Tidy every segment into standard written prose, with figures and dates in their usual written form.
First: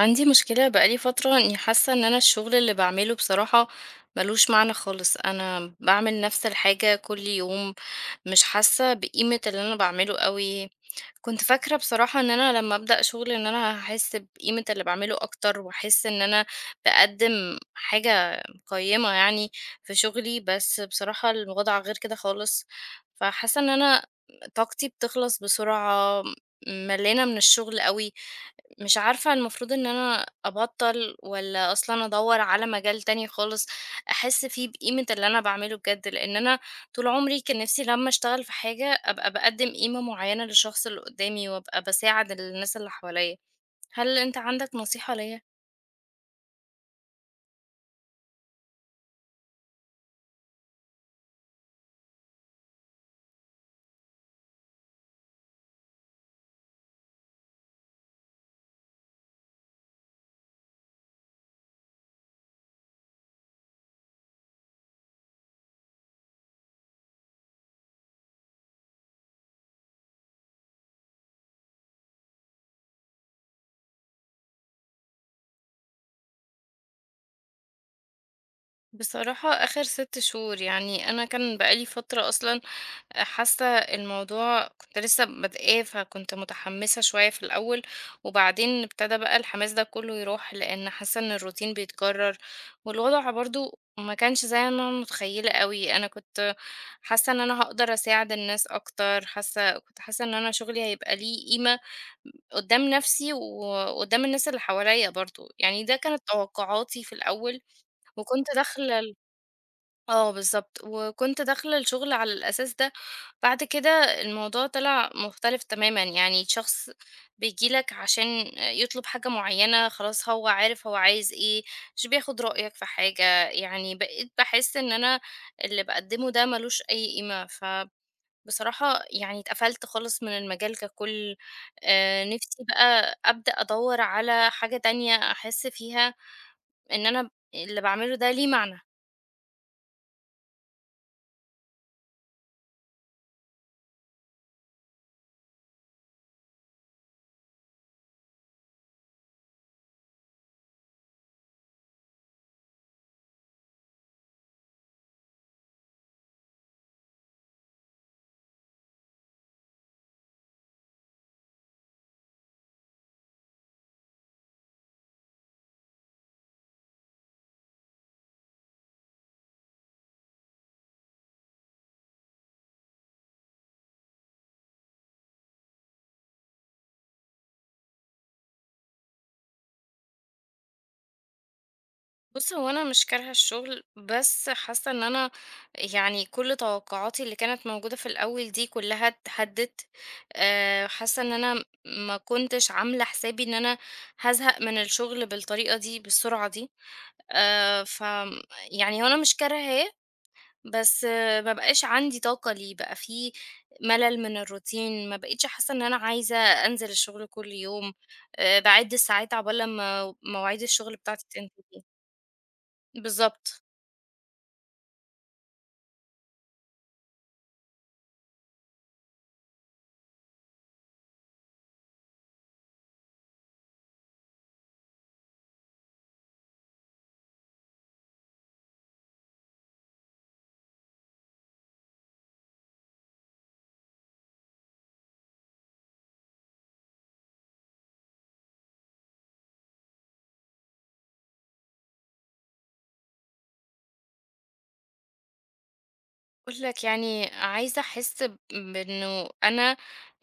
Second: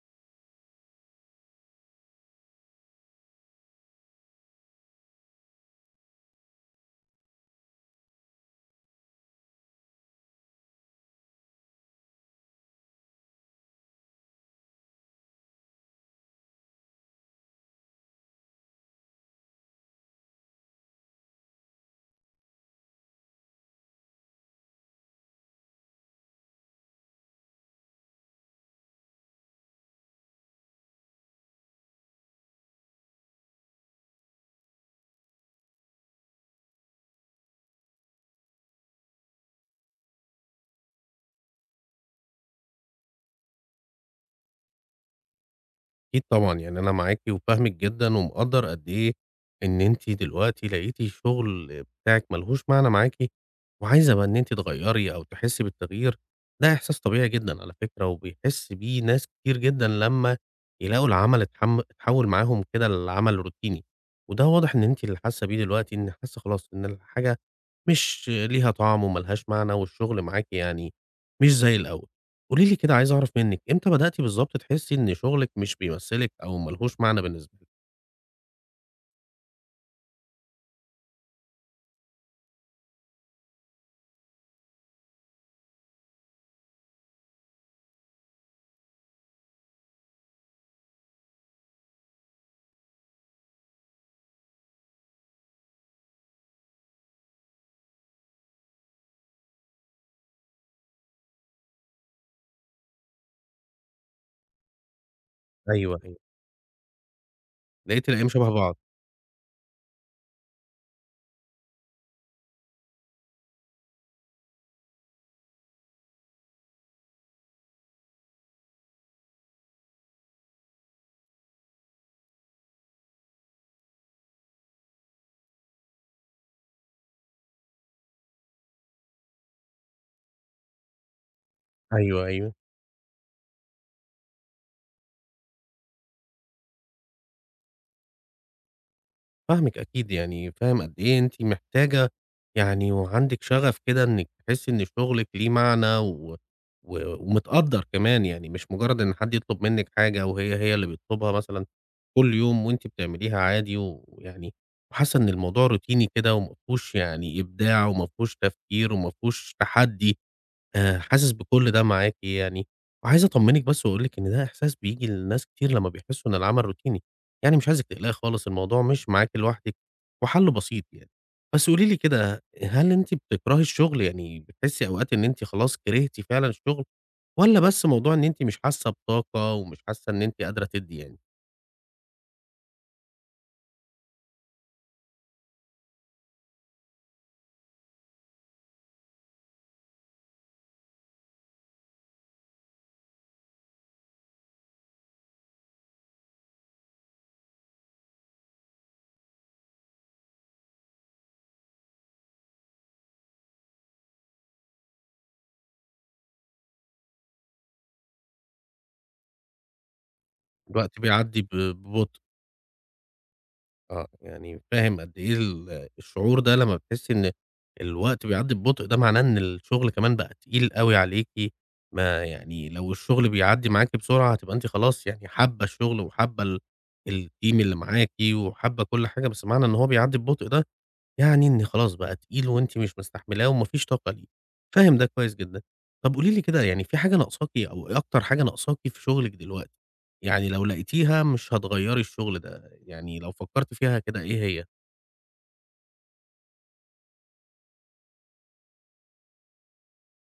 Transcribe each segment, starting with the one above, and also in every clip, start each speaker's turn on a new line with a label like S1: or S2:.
S1: عندي مشكلة بقالي فترة، اني حاسة ان انا الشغل اللي بعمله بصراحة ملوش معنى خالص. انا بعمل نفس الحاجة كل يوم، مش حاسة بقيمة اللي انا بعمله قوي. كنت فاكرة بصراحة ان انا لما ابدأ شغل ان انا هحس بقيمة اللي بعمله اكتر، واحس ان انا بقدم حاجة قيمة يعني في شغلي، بس بصراحة الوضع غير كده خالص. فحاسة ان انا طاقتي بتخلص بسرعة، ملانة من الشغل قوي. مش عارفة المفروض إن أنا أبطّل والّا أصلًا أدوّر على مجال تاني خالص أحس فيه بقيمة اللي أنا باعمله بجد، لإن أنا طول عمري كان نفسي لمّا أشتغل في حاجة أبقى باقدّم قيمة معيّنة للشخص اللي قدّامي وأبقى باساعد الناس اللي حواليّا. هل أنت عندك نصيحة ليّا؟
S2: أكيد طبعًا، يعني أنا معاكِ وفاهمِك جدًا ومقدّر قد إيه إن أنتِ دلوقتي لقيتِ الشغل بتاعِك ما لهوش معنى معاكِ وعايزة بقى إن أنتِ تغيّري أو تحسّي بالتغيير، ده إحساس طبيعي جدًا على فكرة وبيحس بيه ناس كتير جدًا لمّا يلاقوا العمل اتحوّل معاهم كده لعمل روتيني، وده واضح إن أنتِ اللي حاسّة بيه دلوقتي، إن حاسّة خلاص إن الحاجة مش ليها طعم وما لهاش معنى والشغل معاكِ يعني مش زي الأول. قولي لي كده عايز أعرف منِّك، إمتى بدأتِ بالضبط تحسّي إن شغلِك مش بيمثّلِك أو ما لهوش معنى بالنسبة لِك؟
S1: بصراحة آخر 6 شهور يعني، أنا كان بقالي فترة أصلا حاسة الموضوع، كنت لسه بادئة فكنت متحمسة شوية في الأول، وبعدين ابتدى بقى الحماس ده كله يروح، لأن حاسة إن الروتين بيتكرر. والوضع برضو ما كانش زي ما أنا متخيلة قوي. أنا كنت حاسة إن أنا هقدر أساعد الناس أكتر، كنت حاسة إن أنا شغلي هيبقى ليه قيمة قدام نفسي وقدام الناس اللي حواليا برضو، يعني ده
S2: أيوه، أيوه.
S1: كانت توقعاتي في الأول.
S2: لقيتِ الأيام
S1: وكنت
S2: شبه بعض.
S1: داخلة، آه بالضبط، وكنت داخلة الشغل على الأساس ده. بعد كده الموضوع طلع مختلف تمامًا، يعني شخص بييجي لك عشان يطلب حاجة معيّنة، خلاص هو عارف هو عايز إيه، مش بياخد رأيك في حاجة، يعني بقيت باحس إن أنا اللي باقدّمه ده ما لوش أي قيمة، فبصراحة يعني اتقفلت خالص من المجال ككُل.
S2: أيوه، أيوه.
S1: نِفْسي بقى أبدأ أدوّر على حاجة تانية أحس فيها إن أنا اللي باعمله ده ليه معنى.
S2: فاهمِك أكيد، يعني فاهم قد إيه أنتِ محتاجة يعني وعندِك شغف كده إنِّك تحسّي إن شغلِك ليه معنى و ومتقدّر كمان، يعني مش مجرّد إن حد يطلب منِّك حاجة وهي هي اللي بتطلبها مثلًا كل يوم وأنتِ بتعمليها عادي، ويعني وحاسّة إن الموضوع روتيني كده وما فيهوش يعني إبداع وما فيهوش تفكير وما فيهوش تحدّي. حاسس بكل ده معاكِ يعني، وعايز أطمنِك بس وأقول لِك إن ده إحساس بييجي لناس كتير لمّا بيحسوا إن العمل روتيني، يعني مش عايزِك تقلقي خالص الموضوع مش معاكِ لوحدِك، وحلّه بسيط يعني. بس قولي لي كده، هل أنتِ بتكرهي الشغل؟ يعني بتحسي أوقات إن أنتِ خلاص كرهتِ فعلًا الشغل، والّا بس موضوع إن أنتِ مش حاسة بطاقة ومش حاسة إن أنتِ قادرة تدّي يعني،
S1: بُص، هو أنا مش كارهة الشغل، بس حاسة إن أنا يعني كل توقعاتي اللي كانت موجودة في الأول دي كلها اتهدِّت. حاسة إن أنا ما كنتش عاملة حسابي إن أنا هازهق من الشغل بالطريقة دي، بالسرعة دي. ف يعني هو أنا مش كارهاه، بس ما بقاش عندي طاقة ليه، بقى في ملل من الروتين، ما بقيتش حاسة إن أنا عايزة أنزل الشغل كل يوم، باعِد الساعات عقبال لمّا مواعيد الشغل
S2: الوقت
S1: بتاعتي
S2: بيعدّي
S1: تنتهي.
S2: ببطء؟
S1: بالضبط.
S2: آه، يعني فاهم قد إيه الشعور ده لمّا بتحسّي إن الوقت بيعدّي ببطء، ده معناه إن الشغل كمان بقى تقيل أوي عليكِ، ما يعني لو الشغل بيعدّي معاكِ بسرعة هتبقى أنتِ خلاص يعني حابّة الشغل وحابّة الteam اللي معاكِ وحابّة كل حاجة، بس معنى إن هو بيعدّي ببطء ده يعني إن خلاص بقى تقيل وأنتِ مش مستحملاه وما فيش طاقة ليه، فاهم ده كويس جدًا. طب قولي لي كده يعني في حاجة ناقصاكِ أو إيه أكتر حاجة ناقصاكِ في شغلِك دلوقتي؟ يعني لو لقيتيها مش هتغيّري الشغل ده، يعني لو فكرتِ فيها كده إيه هي؟
S1: أقول لك يعني عايزة أحس بإنه أنا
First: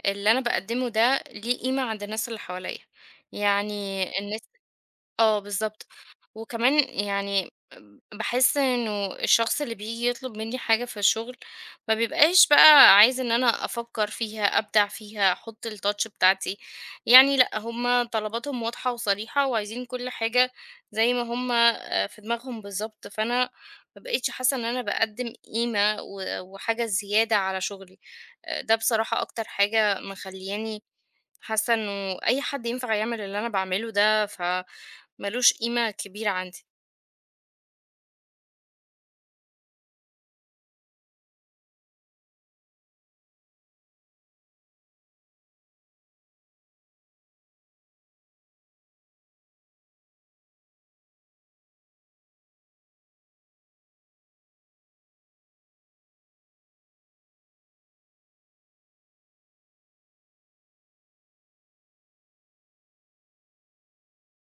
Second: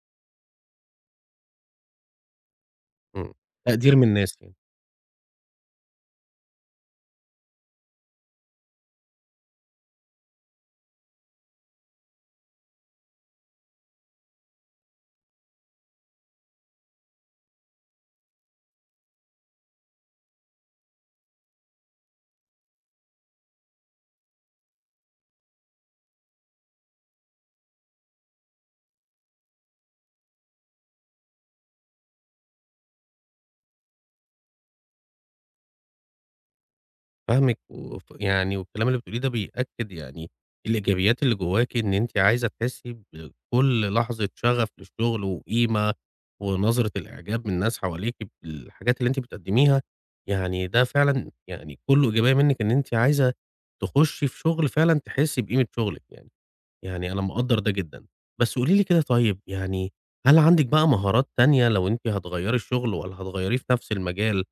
S1: اللي أنا بقدمه ده ليه قيمة عند الناس اللي حواليا،
S2: إمم، تقدير
S1: يعني.
S2: من الناس يعني.
S1: آه بالضبط، وكمان يعني باحس إنه الشخص اللي بييجي يطلب منّي حاجة في الشغل، ما بيبقاش بقى عايز إن أنا أفكّر فيها، أبدع فيها، أحُط الtouch بتاعتي، يعني لأ، هُم طلباتهم واضحة وصريحة وعايزين كل حاجة زي ما هُم في دماغهم بالضبط، فأنا ما بقيتش حاسة إن أنا باقدّم قيمة وحاجة زيادة على شغلي. ده بصراحة أكتر حاجة مخلّياني حاسة إنه أي حد ينفع يعمل اللي أنا باعمله ده، ف مالوش قيمة كبيرة عندي.
S2: فاهمِك يعني والكلام اللي بتقوليه ده بيأكد يعني الإيجابيات اللي جواكِ، إن أنتِ عايزة تحسي بكل لحظة شغف للشغل وقيمة، ونظرة الإعجاب من الناس حواليكِ بالحاجات اللي أنتِ بتقدميها، يعني ده فعلًا يعني كله إيجابية منِك إن أنتِ عايزة تخشي في شغل فعلًا تحسي بقيمة شغلِك يعني، يعني أنا مقدّر ده جدًا. بس قولي لي كده طيب يعني هل عندِك بقى مهارات تانية لو أنتِ هتغيّري الشغل والّا هتغيّريه في نفس المجال؟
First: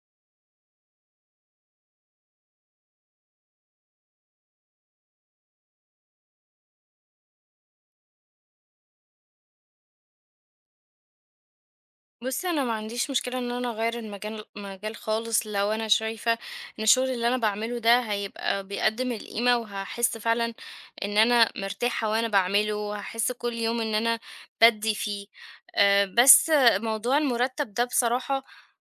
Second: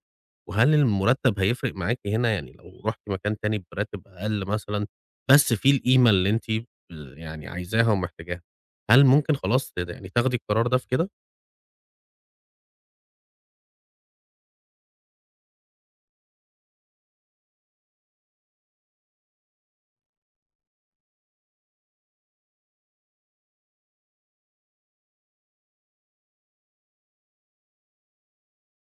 S2: وهل المرتب هيفرق معاكِ هنا؟ يعني لو رُحتِ مكان تاني براتب أقل مثلًا، بس فيه القيمة اللي أنتِ يعني عايزاها ومحتاجاها، هل ممكن خلاص يعني تاخدي القرار ده في كده؟
S1: بُصّي، أنا ما عنديش مشكلة إن أنا أغيّر المجال، مجال خالص، لو أنا شايفة إن الشغل اللي أنا باعمله ده هيبقى بيقدّم القيمة وهاحس فعلًا إن أنا مرتاحة وأنا باعمله، وهاحس كل يوم إن أنا بادّي فيه. بس موضوع المُرتّب ده بصراحة،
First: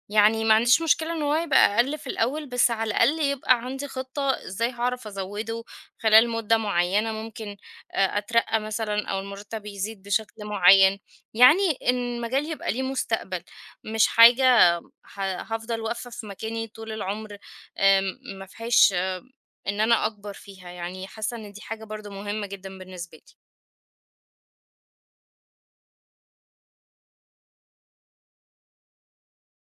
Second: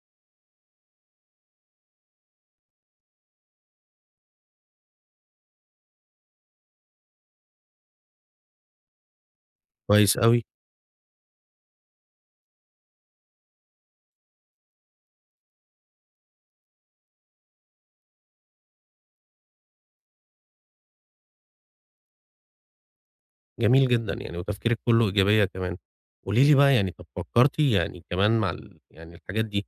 S1: يعني ما عنديش مشكلة إن هو يبقى أقل في الأول، بس على الأقل يبقى عندي خطة إزاي هاعرف أزوّده خلال مدة معيّنة، ممكن أترقّى مثلًا أو المُرتّب يزيد
S2: كويس
S1: بشكل
S2: أوي،
S1: معيّن. يعني إن المجال يبقى ليه مستقبل، مش حاجة ه هافضل واقفة في مكاني طول العمر. ما فيهاش إن أنا أكبر فيها، يعني حاسة إن دي حاجة برضه مهمة جدًا بالنسبة لي.
S2: جميل جدًا يعني وتفكيرِك كله إيجابية كمان. قولي لي بقى يعني طب فكرتِ يعني كمان مع يعني الحاجات دي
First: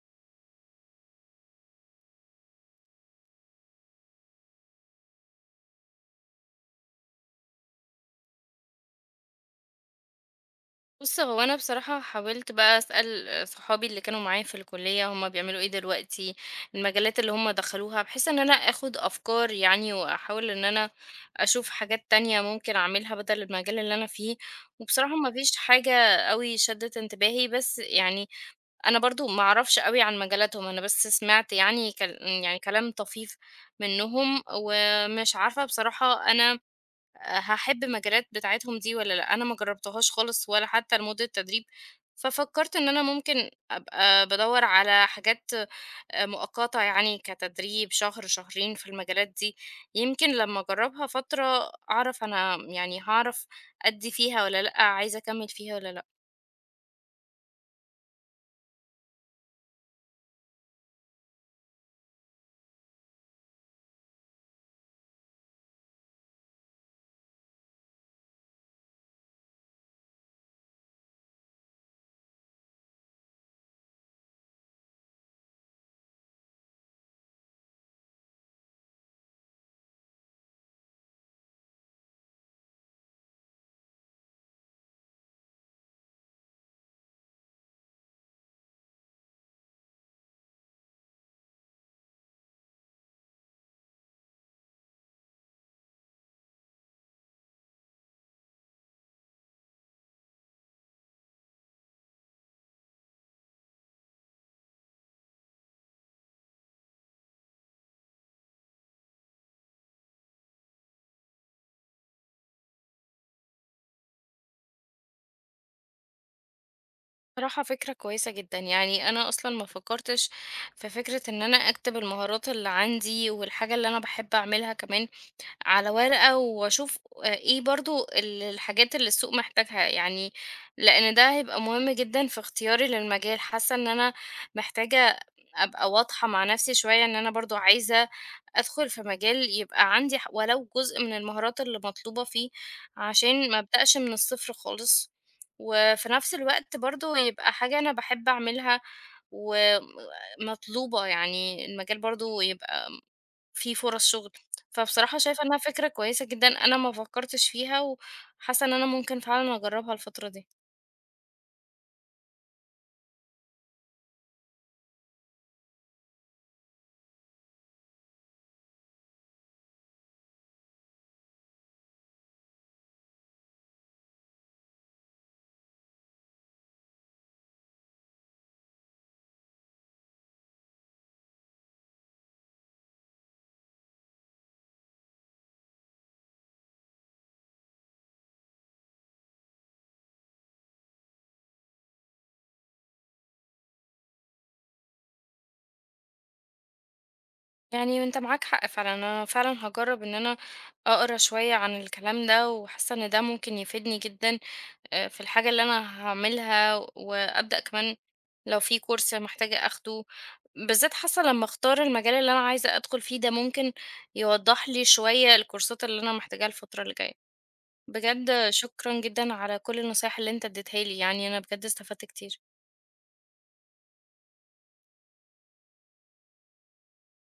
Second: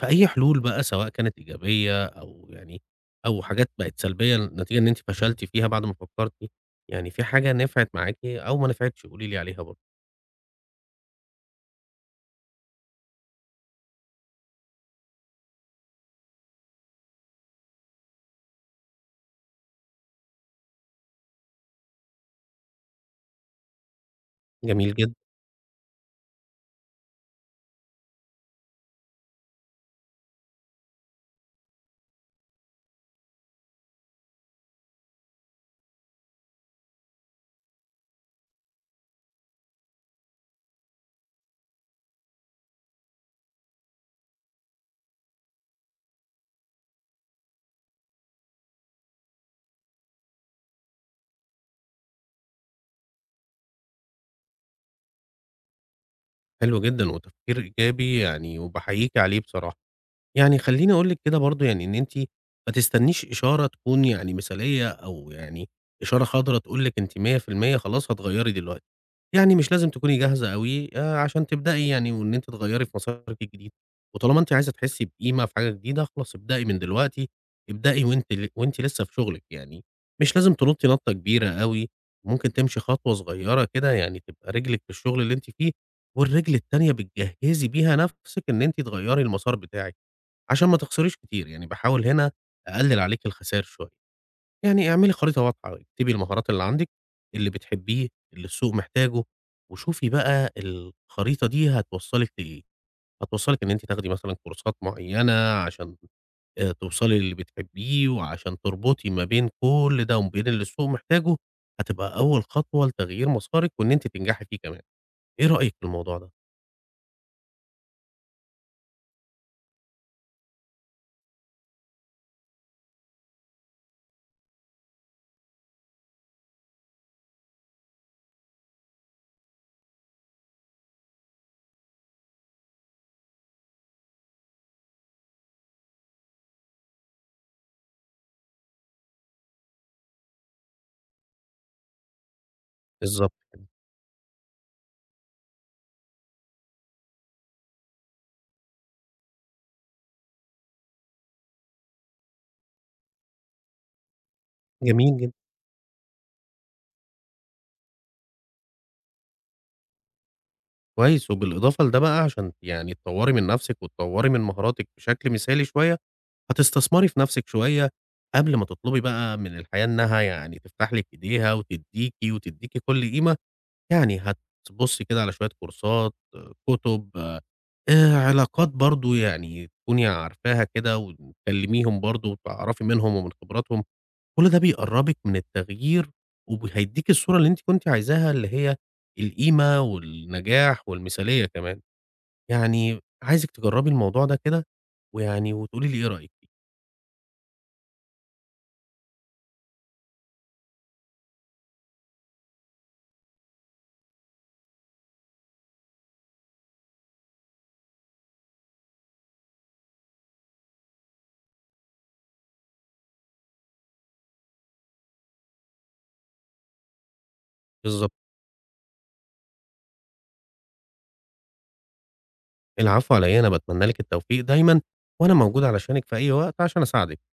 S2: في أي حلول بقى سواء كانت إيجابية أو يعني أو حاجات بقت سلبية نتيجة إن أنتِ فشلتِ فيها بعد ما فكرتِ؟ يعني في حاجة نفعت معاكِ أو ما نفعتش قولي لي عليها برضه.
S1: بُص، هو أنا بصراحة حاولت بقى أسأل صحابي اللي كانوا معايا في الكلية هُم بيعملوا إيه دلوقتي، المجالات اللي هُم دخلوها، بحيث إن أنا آخد أفكار يعني، وأحاول إن أنا أشوف حاجات تانية ممكن أعملها بدل المجال اللي أنا فيه.
S2: جميل
S1: وبصراحة
S2: جدًا.
S1: ما فيش حاجة أوي شدت انتباهي، بس يعني أنا برضه ما أعرفش أوي عن مجالاتهم، أنا بس سمعت يعني كل يعني كلام طفيف منّهم، ومش عارفة بصراحة أنا هاحب المجالات بتاعتهم دي والّا لأ، أنا ما جرّبتهاش خالص ولا حتى لمدة تدريب. ففكّرت إن أنا ممكن أبقى بادوّر على حاجات مؤقتة، يعني كتدريب شهر، شهرين في المجالات دي، يمكن لمّا أجرّبها فترة أعرف أنا، يعني هاعرف أدّي فيها والّا لأ، عايزة أكمّل فيها والّا لأ.
S2: حلو جدًا، وتفكير إيجابي يعني وباحييكِ عليه بصراحة. يعني خلّيني أقول لِك كده برضه يعني إن أنتِ ما تستنيش إشارة تكون يعني مثالية أو يعني إشارة خضرا تقول لِك أنتِ 100% خلاص هتغيّري دلوقتي، يعني مش لازم تكوني جاهزة أوي عشان تبدئي يعني وإن أنتِ تغيّري في مسارِك الجديد، وطالما أنتِ عايزة تحسّي بقيمة في حاجة جديدة خلاص ابدئي من دلوقتي، ابدئي وأنتِ لسه في شغلِك يعني، مش لازم تنطّي نطّة كبيرة أوي، ممكن تمشي خطوة صغيّرة كده يعني تبقى رجلِك في الشغل اللي أنتِ فيه، والرجل التانية بتجهّزي بيها نَفْسِك إن أنتِ تغيّري المسار بتاعِك، عشان ما تخسريش كتير، يعني باحاول هنا أقلِّل عليكِ الخسائر شوية، يعني اعملي خريطة واضحة، اكتبي المهارات اللي عندِك، اللي بتحبيه، اللي السوق محتاجه، وشوفي بقى الخريطة دي هتوصّلِك لإيه، هتوصّلِك إن أنتِ تاخدي مثلًا كورسات معيّنة عشان توصلي للي بتحبيه، وعشان تربطي ما بين كل ده وما بين اللي السوق محتاجه، هتبقى أول خطوة لتغيير مسارِك وإن أنتِ تنجحي فيه كمان، إيه رأيِك في الموضوع ده؟
S1: صراحة فكرة كويسة جدا، يعني أنا أصلا ما فكرتش في فكرة إن أنا أكتب المهارات اللي عندي والحاجة اللي أنا بحب أعملها كمان على ورقة، وأشوف آه، إيه برضو الحاجات اللي السوق محتاجها، يعني لأن ده هيبقى مهم جدا في اختياري للمجال. حاسة إن أنا محتاجة أبقى واضحة مع نفسي شوية، إن أنا برضو عايزة أدخل في مجال يبقى عندي ولو جزء من المهارات اللي مطلوبة فيه،
S2: بالضبط
S1: عشان ما
S2: كده.
S1: أبدأش من الصفر خالص. وفي نفس الوقت برضه يبقى حاجة أنا باحب أعملها ومطلوبة، يعني المجال برضه يبقى فيه فرص شغل.
S2: جميل
S1: فبصراحة
S2: جدًا.
S1: شايفة إنها فكرة كويسة جدًا، أنا ما فكرتش فيها، وحاسة إن أنا ممكن فعلًا أجربها الفترة دي.
S2: كويس، وبالإضافة لده بقى عشان يعني تطوّري من نَفْسِك وتطوّري من مهاراتِك بشكل مثالي شوية، هتستثمري في نَفْسِك شوية قبل ما تطلبي بقى من الحياة إنها يعني تفتح لِك إيديها وتدّيكِ وتدّيكِ كل قيمة، يعني هتبُصّي كده على شوية كورسات، آه، كُتب، علاقات برضه يعني تكوني عارفاها كده وتكلّميهم برضه وتعرفي منهم ومن خبراتهم كل ده بيقرّبِك من التغيير هيدّيكِ الصورة اللي أنتِ كنتِ عايزاها، اللي هي القيمة والنجاح والمثالية كمان. يعني عايزِك تجرّبي الموضوع ده كده ويعني وتقولي لي إيه رأيِك فيه
S1: يعني أنت معاك حق فعلًا، أنا فعلًا هاجرب إن أنا أقرا شوية عن الكلام ده، وحاسة إن ده ممكن يفيدني جدًا في الحاجة اللي أنا هاعملها، وأبدأ كمان لو في كورس محتاجة آخده، بالذات حاسة لمّا أختار المجال اللي أنا عايزة أدخل فيه ده، ممكن يوضح لي شوية الكورسات اللي أنا محتاجاها الفترة اللي جاية.
S2: بالضبط.
S1: بجد شكرًا جدًا على كل النصايح اللي أنت اديتها لي، يعني أنا بجد استفدت كتير.
S2: العفو على إيه، أنا باتمنى لِك التوفيق دايمًا وأنا موجود علشانِك في أي وقت عشان أساعدِك.